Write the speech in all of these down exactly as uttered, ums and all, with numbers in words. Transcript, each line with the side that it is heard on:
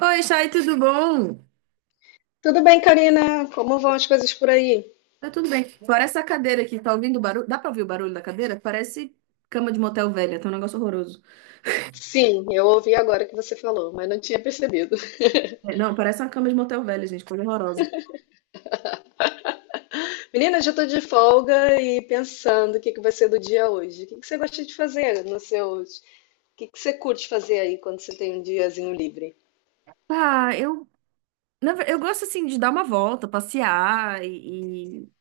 right: Oi, Chay, tudo bom?
left: Tudo bem, Karina? Como vão as coisas por aí?
right: Tá tudo bem. Fora essa cadeira aqui, tá ouvindo o barulho? Dá pra ouvir o barulho da cadeira? Parece cama de motel velha, tá um negócio horroroso.
left: Sim, eu ouvi agora que você falou, mas não tinha percebido.
right: É, não, parece uma cama de motel velha, gente, coisa horrorosa.
left: Menina, já estou de folga e pensando o que que vai ser do dia hoje. O que que você gosta de fazer nos seus... O que que você curte fazer aí quando você tem um diazinho livre?
right: Ah, eu, na ver- eu gosto assim de dar uma volta, passear e, e-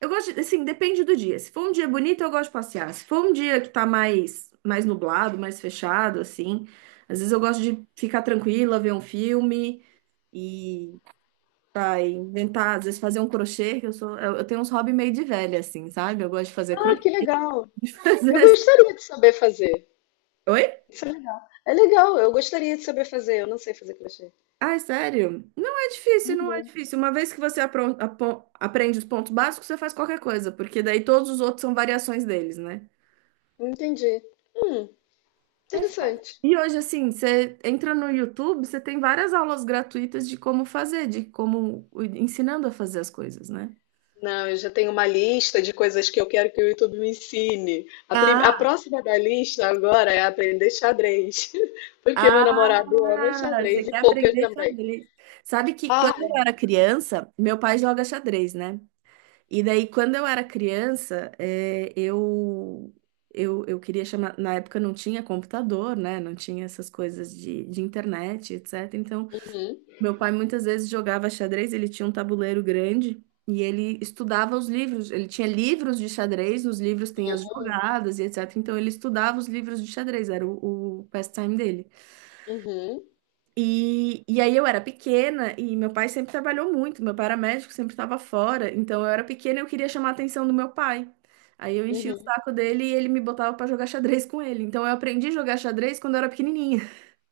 right: eu gosto de- assim, depende do dia. Se for um dia bonito, eu gosto de passear. Se for um dia que tá mais mais nublado, mais fechado assim, às vezes eu gosto de ficar tranquila, ver um filme. Tá, inventar, às vezes fazer um crochê, que eu sou. Eu, eu tenho uns hobby meio de velha, assim, sabe? Eu gosto de fazer
left: Ah,
right: crochê.
left: que legal!
right: de
left: Eu
right: fazer-
left: gostaria de saber fazer.
right: Oi?
left: Isso é legal. É legal, eu gostaria de saber fazer. Eu não sei fazer crochê.
right: Ai, sério? Não é difícil, não é
left: Uhum.
right: difícil. Uma vez que você apron- apo- aprende os pontos básicos, você faz qualquer coisa, porque daí todos os outros são variações deles, né?
left: Entendi. Hum,
right: É fácil.
left: Interessante.
right: E hoje, assim, você entra no YouTube, você tem várias aulas gratuitas de como fazer, de como ensinando a fazer as coisas, né?
left: Não, eu já tenho uma lista de coisas que eu quero que o YouTube me ensine. A, prim- a
right: Ah,
left: próxima da lista agora é aprender xadrez, porque meu
right: ah.
left: namorado ama
right: Ah, você
left: xadrez e
right: quer
left: pôquer
right: aprender
left: também.
right: xadrez. Sabe que
left: Ah,
right: quando eu era criança, meu pai joga xadrez, né? E daí, quando eu era criança, eh, eu, eu, eu queria chamar. Na época não tinha computador, né? Não tinha essas coisas de, de internet, etcétera. Então,
left: uhum,
right: meu pai muitas vezes jogava xadrez, ele tinha um tabuleiro grande. E ele estudava os livros, ele tinha livros de xadrez, nos livros tem as jogadas e etcétera. Então ele estudava os livros de xadrez, era o, o pastime dele.
left: uhum,
right: E, e aí eu era pequena e meu pai sempre trabalhou muito, meu pai era médico, sempre estava fora, então eu era pequena e eu queria chamar a atenção do meu pai. Aí eu enchia o
left: uhum.
right: saco dele e ele me botava pra jogar xadrez com ele. Então eu aprendi a jogar xadrez quando eu era pequenininha.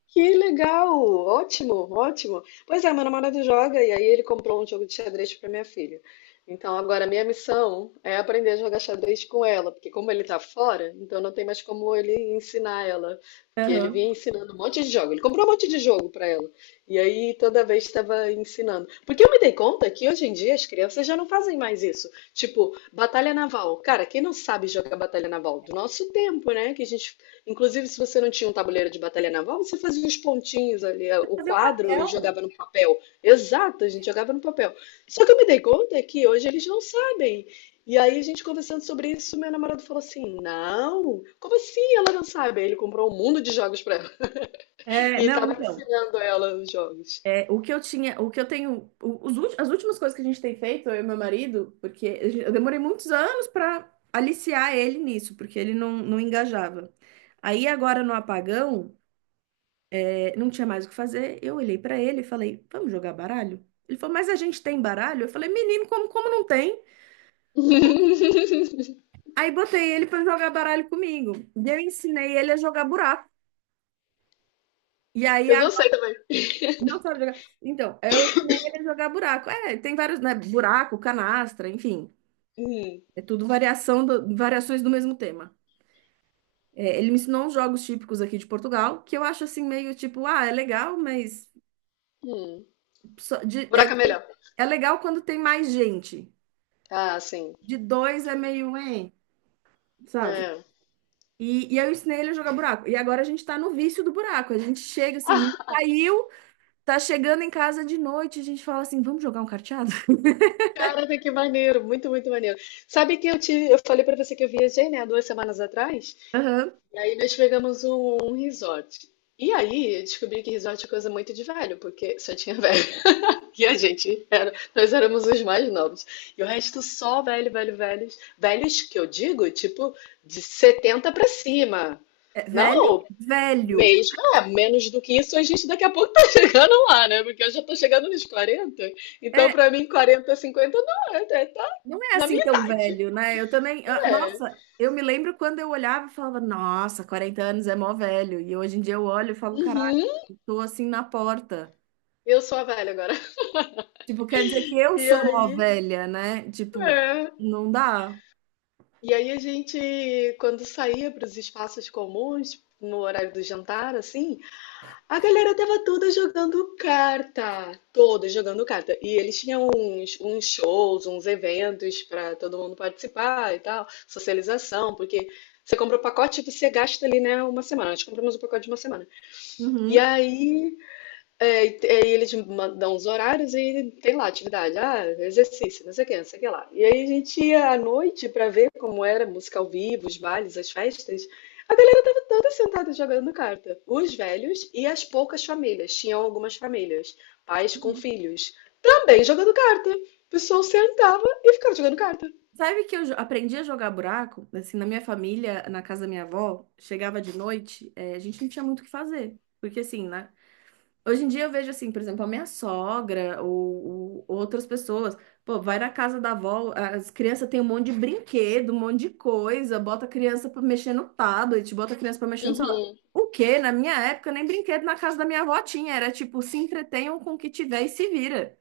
left: Que legal! Ótimo, ótimo. Pois é, meu namorado joga e aí ele comprou um jogo de xadrez para minha filha. Então agora a minha missão é aprender a jogar xadrez com ela, porque como ele tá fora, então não tem mais como ele ensinar ela, porque ele vinha
right: Aham.
left: ensinando um monte de jogo. Ele comprou um monte de jogo para ela. E aí toda vez estava ensinando. Porque eu me dei conta que hoje em dia as crianças já não fazem mais isso. Tipo, batalha naval. Cara, quem não sabe jogar batalha naval? Do nosso tempo, né? Que a gente inclusive, se você não tinha um tabuleiro de batalha naval, você fazia os pontinhos ali, eh, o quadro, e
right: Não.
left: jogava no papel. Exato, a gente jogava no papel. Só que eu me dei conta que hoje eles não sabem. E aí, a gente conversando sobre isso, meu namorado falou assim: Não, como assim ela não sabe? Aí ele comprou um mundo de jogos pra ela
right: É,
left: e
right: não,
left: tava
right: então,
left: ensinando ela os jogos.
right: é, o que eu tinha, o que eu tenho, o- os, ulti- as últimas coisas que a gente tem feito, eu e meu marido, porque a gen- eu demorei muitos anos para aliciar ele nisso, porque ele não, não engajava. Aí agora no apagão. Não tinha mais o que fazer. Eu olhei pra ele e falei: "Vamos jogar baralho?" Ele falou: "Mas a gente tem baralho?" Eu falei: "Menino, como como não tem?" Aí botei ele pra jogar baralho comigo. E eu ensinei ele a jogar buraco. E aí
left: Eu não
right: agora
left: sei também.
right: não sabe jogar. Então, eu ensinei ele a jogar buraco. É, tem vários, né, buraco, canastra, enfim.
left: Hum,
right: É tudo variação do- variações do mesmo tema. É, ele me ensinou uns jogos típicos aqui de Portugal, que eu acho assim meio tipo, ah, é legal, mas
left: hum.
right: só de- é,
left: Buraco é melhor.
right: é legal quando tem mais gente.
left: Ah, sim.
right: De dois é meio, hein? Sabe?
left: É.
right: E, e eu ensinei ele a jogar buraco. E agora a gente tá no vício do buraco. A gente chega assim, a gente
left: Ah,
right: saiu, tá chegando em casa de noite, a gente fala assim, vamos jogar um carteado?
left: caraca, que maneiro, muito, muito maneiro. Sabe que eu te, eu falei pra você que eu viajei, né, há duas semanas atrás,
right: Aham.
left: e aí nós pegamos um, um resort. E aí eu descobri que resort é coisa muito de velho, porque só tinha velho. E a gente era, nós éramos os mais novos. E o resto só velho, velho, velhos. Velhos que eu digo, tipo, de setenta pra cima.
right: É, velho?
left: Não,
right: Velho.
left: mesmo, é, menos do que isso, a gente daqui a pouco tá chegando lá, né? Porque eu já tô chegando nos quarenta. Então,
right: É,
left: pra mim, quarenta, cinquenta não, é, tá tá
right: não é
left: na
right: assim
left: minha
right: tão
left: idade.
right: velho, né? Eu também, ah,
left: É.
right: nossa, eu me lembro quando eu olhava e falava, nossa, quarenta anos é mó velho. E hoje em dia eu olho e falo, caralho,
left: Uhum.
right: tô assim na porta.
left: Eu sou a velha agora.
right: Tipo, quer dizer que eu
left: E
right: sou mó
left: aí,
right: velha, né? Tipo,
left: é.
right: não dá.
left: E aí a gente, quando saía para os espaços comuns, no horário do jantar, assim, a galera tava toda jogando carta, toda jogando carta. E eles tinham uns, uns shows, uns eventos para todo mundo participar e tal, socialização, porque você compra o pacote e você gasta ali, né, uma semana. Nós compramos o pacote de uma semana. E
right: Uhum.
left: aí é, e te- aí eles mandam os horários e tem lá atividade, ah, exercício, não sei o que, não sei o que lá. E aí a gente ia à noite para ver como era a música ao vivo, os bailes, as festas. A galera tava toda sentada jogando carta. Os velhos e as poucas famílias, tinham algumas famílias, pais com filhos, também jogando carta. O pessoal sentava e ficava jogando carta.
right: Sabe que eu jo- aprendi a jogar buraco? Assim, na minha família, na casa da minha avó, chegava de noite, eh, a gente não tinha muito o que fazer. Porque assim, né? Hoje em dia eu vejo assim, por exemplo, a minha sogra ou, ou outras pessoas. Pô, vai na casa da avó, as crianças têm um monte de brinquedo, um monte de coisa, bota a criança pra mexer no tablet, bota a criança pra mexer no celular.
left: Uhum.
right: O quê? Na minha época, nem brinquedo na casa da minha avó tinha. Era tipo, se entretenham com o que tiver e se vira.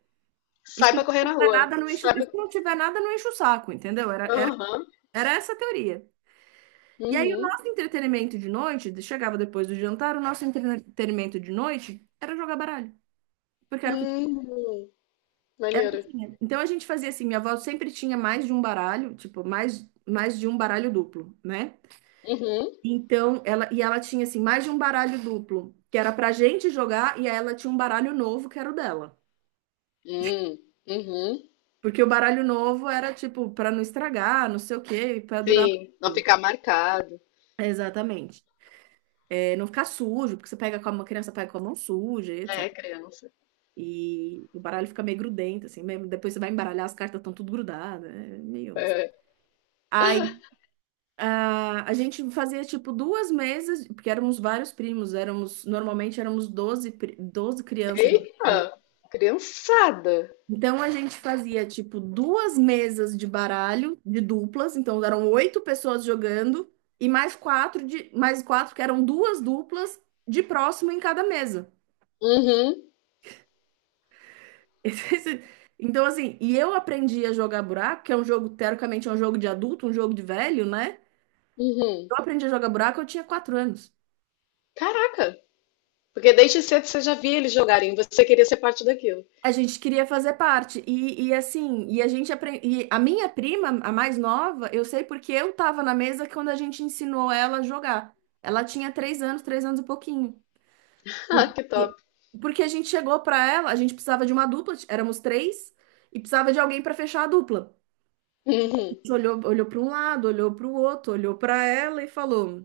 right: E
left: Sai
right: se
left: pra
right: não
left: correr na
right: tiver
left: rua.
right: nada, não enche,
left: Sai
right: e
left: pra...
right: se não tiver nada, não enche o saco, entendeu? Era,
left: Aham.
right: era essa a teoria. E aí, o
left: Uhum.
right: nosso entretenimento de noite, chegava depois do jantar, o nosso entretenimento de noite era jogar baralho, porque era o que
left: Uhum. Maneiro.
right: tinha. Então, a gente fazia assim: minha avó sempre tinha mais de um baralho, tipo, mais, mais de um baralho duplo, né?
left: Uhum.
right: Então, ela, e ela tinha assim, mais de um baralho duplo, que era pra gente jogar, e aí ela tinha um baralho novo, que era o dela.
left: Uhum. Uhum.
right: Porque o baralho novo era tipo, pra não estragar, não sei o quê, pra durar mais
left: Sim, não
right: tempo.
left: ficar marcado.
right: Exatamente. É, não ficar sujo, porque você pega com a mão, criança pega com a mão suja,
left: É,
right: etcétera.
left: criança.
right: E o baralho fica meio grudento, assim, mesmo. Depois você vai embaralhar, as cartas estão tudo grudadas, é meio.
left: É.
right: Aí a, a gente fazia tipo duas mesas, porque éramos vários primos, éramos, normalmente éramos doze pri- doze crianças na família.
left: Eita, criançada.
right: Então a gente fazia tipo duas mesas de baralho, de duplas, então eram oito pessoas jogando, e mais quatro de, mais quatro que eram duas duplas de próximo em cada mesa.
left: Uhum,
right: Esse- esse- Então, assim, e eu aprendi a jogar buraco, que é um jogo, teoricamente, é um jogo de adulto, um jogo de velho, né?
left: uhum.
right: Eu aprendi a jogar buraco, eu tinha quatro anos.
left: Caraca, porque desde cedo você já via eles jogarem, você queria ser parte daquilo.
right: A gente queria fazer parte. E, e assim, e a gente aprende. E a minha prima, a mais nova, eu sei porque eu tava na mesa quando a gente ensinou ela a jogar. Ela tinha três anos, três anos e pouquinho.
left: Ah, que top.
right: Porque porque a gente chegou pra ela, a gente precisava de uma dupla, éramos três, e precisava de alguém pra fechar a dupla.
left: Uhum.
right: Olhou, olhou para um lado, olhou para o outro, olhou para ela e falou: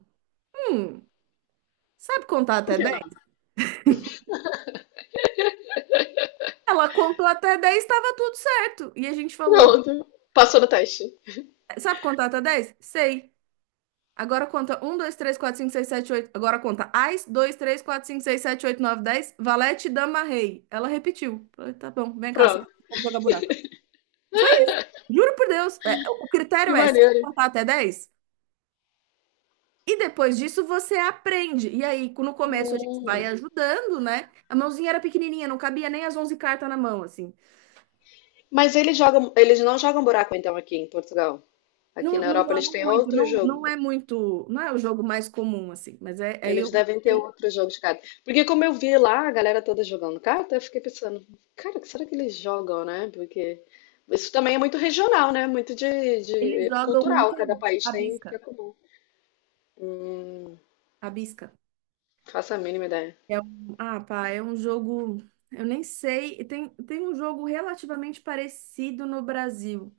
right: hum, sabe contar
left: Por
right: até
left: que não?
right: dez? Ela contou até dez, estava tudo certo. E a gente falou:
left: Pronto, passou no teste.
right: sabe contar até dez? Sei. Agora conta um, dois, três, quatro, cinco, seis, sete, oito. Agora conta Ás, dois, três, quatro, cinco, seis, sete, oito, nove, dez. Valete, dama, rei. Ela repetiu. Falei, tá bom, vem cá, assim,
left: Pronto,
right: vamos jogar buraco. Foi isso. Juro por Deus. É, o
left: que
right: critério é: sabe
left: maneiro.
right: contar até dez. E depois disso você aprende. E aí, no começo a gente vai
left: Hum.
right: ajudando, né? A mãozinha era pequenininha, não cabia nem as onze cartas na mão, assim.
left: Mas eles jogam, eles não jogam buraco então aqui em Portugal. Aqui
right: Não,
left: na
right: não
left: Europa eles
right: jogo
left: têm
right: muito,
left: outro
right: não,
left: jogo.
right: não é muito, não é o jogo mais comum, assim. Mas é, aí eu.
left: Eles devem ter
right: É,
left: outros jogos de carta. Porque como eu vi lá a galera toda jogando carta, eu fiquei pensando, cara, o que será que eles jogam, né? Porque isso também é muito regional, né? Muito de,
right: eles
left: de
right: jogam
left: cultural.
right: muito
left: Cada
right: a
left: país
right: a
left: tem o que
right: bisca.
left: é comum. Hum,
right: A bisca.
left: faço a mínima ideia.
right: É um, ah, pá, é um jogo. Eu nem sei. Tem, tem um jogo relativamente parecido no Brasil,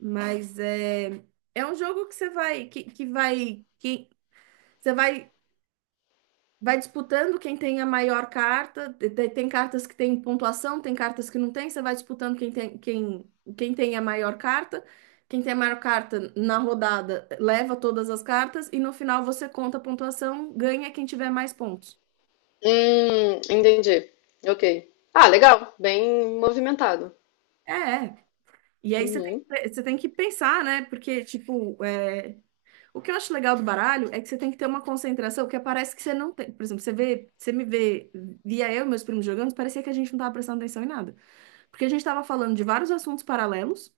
right: mas é, é um jogo que você vai, que, que vai, que você vai vai disputando quem tem a maior carta. Te- te- tem cartas que tem pontuação, tem cartas que não tem. Você vai disputando quem tem, quem, quem tem a maior carta. Quem tem a maior carta na rodada leva todas as cartas e no final você conta a pontuação, ganha quem tiver mais pontos.
left: Hum, entendi. Ok. Ah, legal. Bem movimentado.
right: É, é. E aí você tem,
left: Uhum,
right: que- você tem que pensar, né? Porque, tipo, é, o que eu acho legal do baralho é que você tem que ter uma concentração que parece que você não tem. Por exemplo, você vê, você me vê, via eu e meus primos jogando, parecia que a gente não tava prestando atenção em nada. Porque a gente estava falando de vários assuntos paralelos,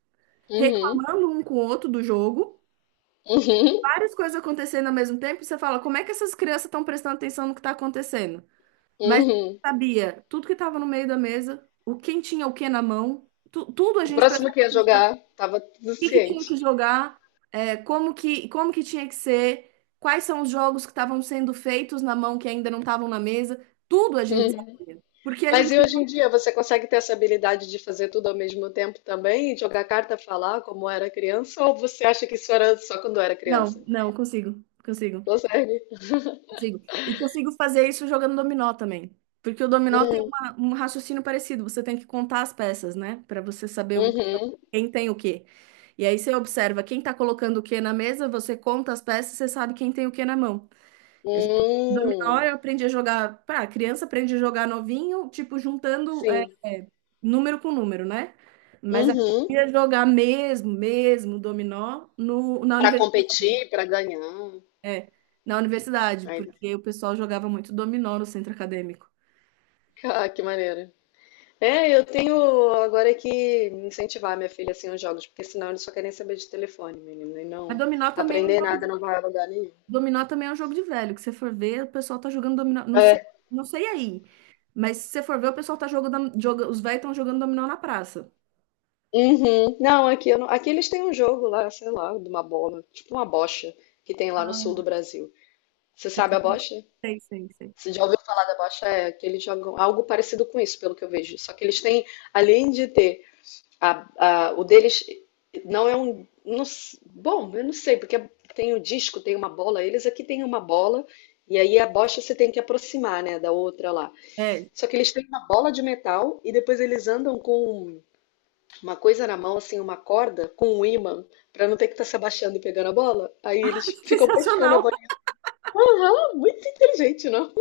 left: uhum,
right: reclamando um com o outro do jogo,
left: uhum,
right: várias coisas acontecendo ao mesmo tempo, e você fala, como é que essas crianças estão prestando atenção no que está acontecendo? Mas eu
left: uhum.
right: sabia tudo que estava no meio da mesa, o quem tinha o que na mão, tu- tudo a
left: O
right: gente
left: próximo
right: prestava
left: que ia
right: atenção, o
left: jogar tava tudo
right: que que tinha que
left: ciente.
right: jogar, é, como que, como que tinha que ser, quais são os jogos que estavam sendo feitos na mão que ainda não estavam na mesa, tudo a gente sabia. Porque a
left: Mas
right: gente.
left: e hoje em dia, você consegue ter essa habilidade de fazer tudo ao mesmo tempo também? Jogar carta, falar como era criança? Ou você acha que isso era só quando era
right: Não,
left: criança?
right: não, consigo, consigo.
left: Consegue?
right: Consigo. E consigo fazer isso jogando dominó também. Porque o dominó tem
left: Hum,
right: uma- um raciocínio parecido. Você tem que contar as peças, né? Para você saber o-
left: uhum,
right: quem tem o quê. E aí você observa quem tá colocando o quê na mesa, você conta as peças, você sabe quem tem o quê na mão. A gente, dominó
left: hum,
right: eu aprendi a jogar. Pra criança aprende a jogar novinho, tipo, juntando é,
left: sim,
right: é, número com número, né? Mas
left: uhum.
right: aprendi a jogar mesmo, mesmo dominó no, na
left: Para
right: universidade.
left: competir, para ganhar.
right: É, na universidade,
left: Aí,
right: porque o pessoal jogava muito dominó no centro acadêmico.
left: ah, que maneiro. É, eu tenho agora que incentivar minha filha assim aos jogos, porque senão eles só querem saber de telefone, menina, e
right: Mas
left: não
right: dominó também é um
left: aprender
right: jogo
left: nada
right: de,
left: não vai a lugar nenhum.
right: dominó também é um jogo de velho, que você for ver, o pessoal tá jogando dominó, não sei, não sei aí. Mas se você for ver, o pessoal tá jogando, joga, os velhos estão jogando dominó na praça.
left: Uhum. Não, aqui, eu não- aqui eles têm um jogo lá, sei lá, de uma bola, tipo uma bocha, que tem lá no sul do
right: Ah,
left: Brasil. Você sabe a bocha?
right: sei, sei, sei.
left: Você já ouviu falar da bocha? É, que eles jogam algo parecido com isso, pelo que eu vejo. Só que eles têm, além de ter a, a- o deles, não é um. Não s- bom, eu não sei, porque tem o disco, tem uma bola, eles aqui têm uma bola, e aí a bocha você tem que aproximar, né, da outra lá.
right: É.
left: Só que eles têm uma bola de metal e depois eles andam com uma coisa na mão, assim, uma corda com um ímã, pra não ter que estar se abaixando e pegando a bola. Aí
right: Ah,
left: eles
right: que
left: ficam pescando a
right: sensacional!
left: bola. Aham, muito inteligente, não?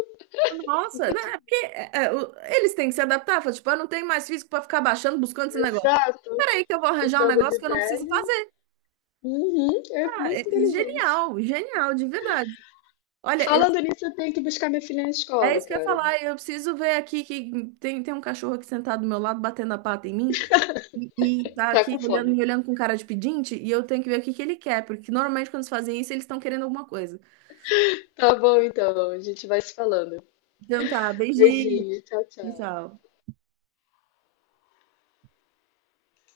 right: Nossa,
left: Nunca
right: não,
left: tinha
right: é
left: visto.
right: porque é, é, o- eles têm que se adaptar. Fala, tipo, eu não tenho mais físico pra ficar baixando, buscando esse negócio.
left: Exato.
right: Peraí, que eu vou
left: Esse
right: arranjar um
left: jogo
right: negócio que
left: de
right: eu não preciso
left: velho.
right: fazer.
left: Uhum, é
right: Ah,
left: muito
right: é
left: inteligente.
right: genial, genial, de verdade. Olha, eu
left: Falando nisso, eu tenho que buscar minha filha na
right: é
left: escola,
right: isso que eu ia
left: cara.
right: falar. Eu preciso ver aqui que tem, tem um cachorro aqui sentado do meu lado, batendo a pata em mim, e, e tá
left: Tá
right: aqui
left: com
right: olhando,
left: fome.
right: me olhando com cara de pedinte, e eu tenho que ver o que que ele quer, porque normalmente quando eles fazem isso, eles estão querendo alguma coisa.
left: Tá bom, então. A gente vai se falando.
right: Então tá, beijinho,
left: Beijinho. Tchau, tchau.
right: tchau.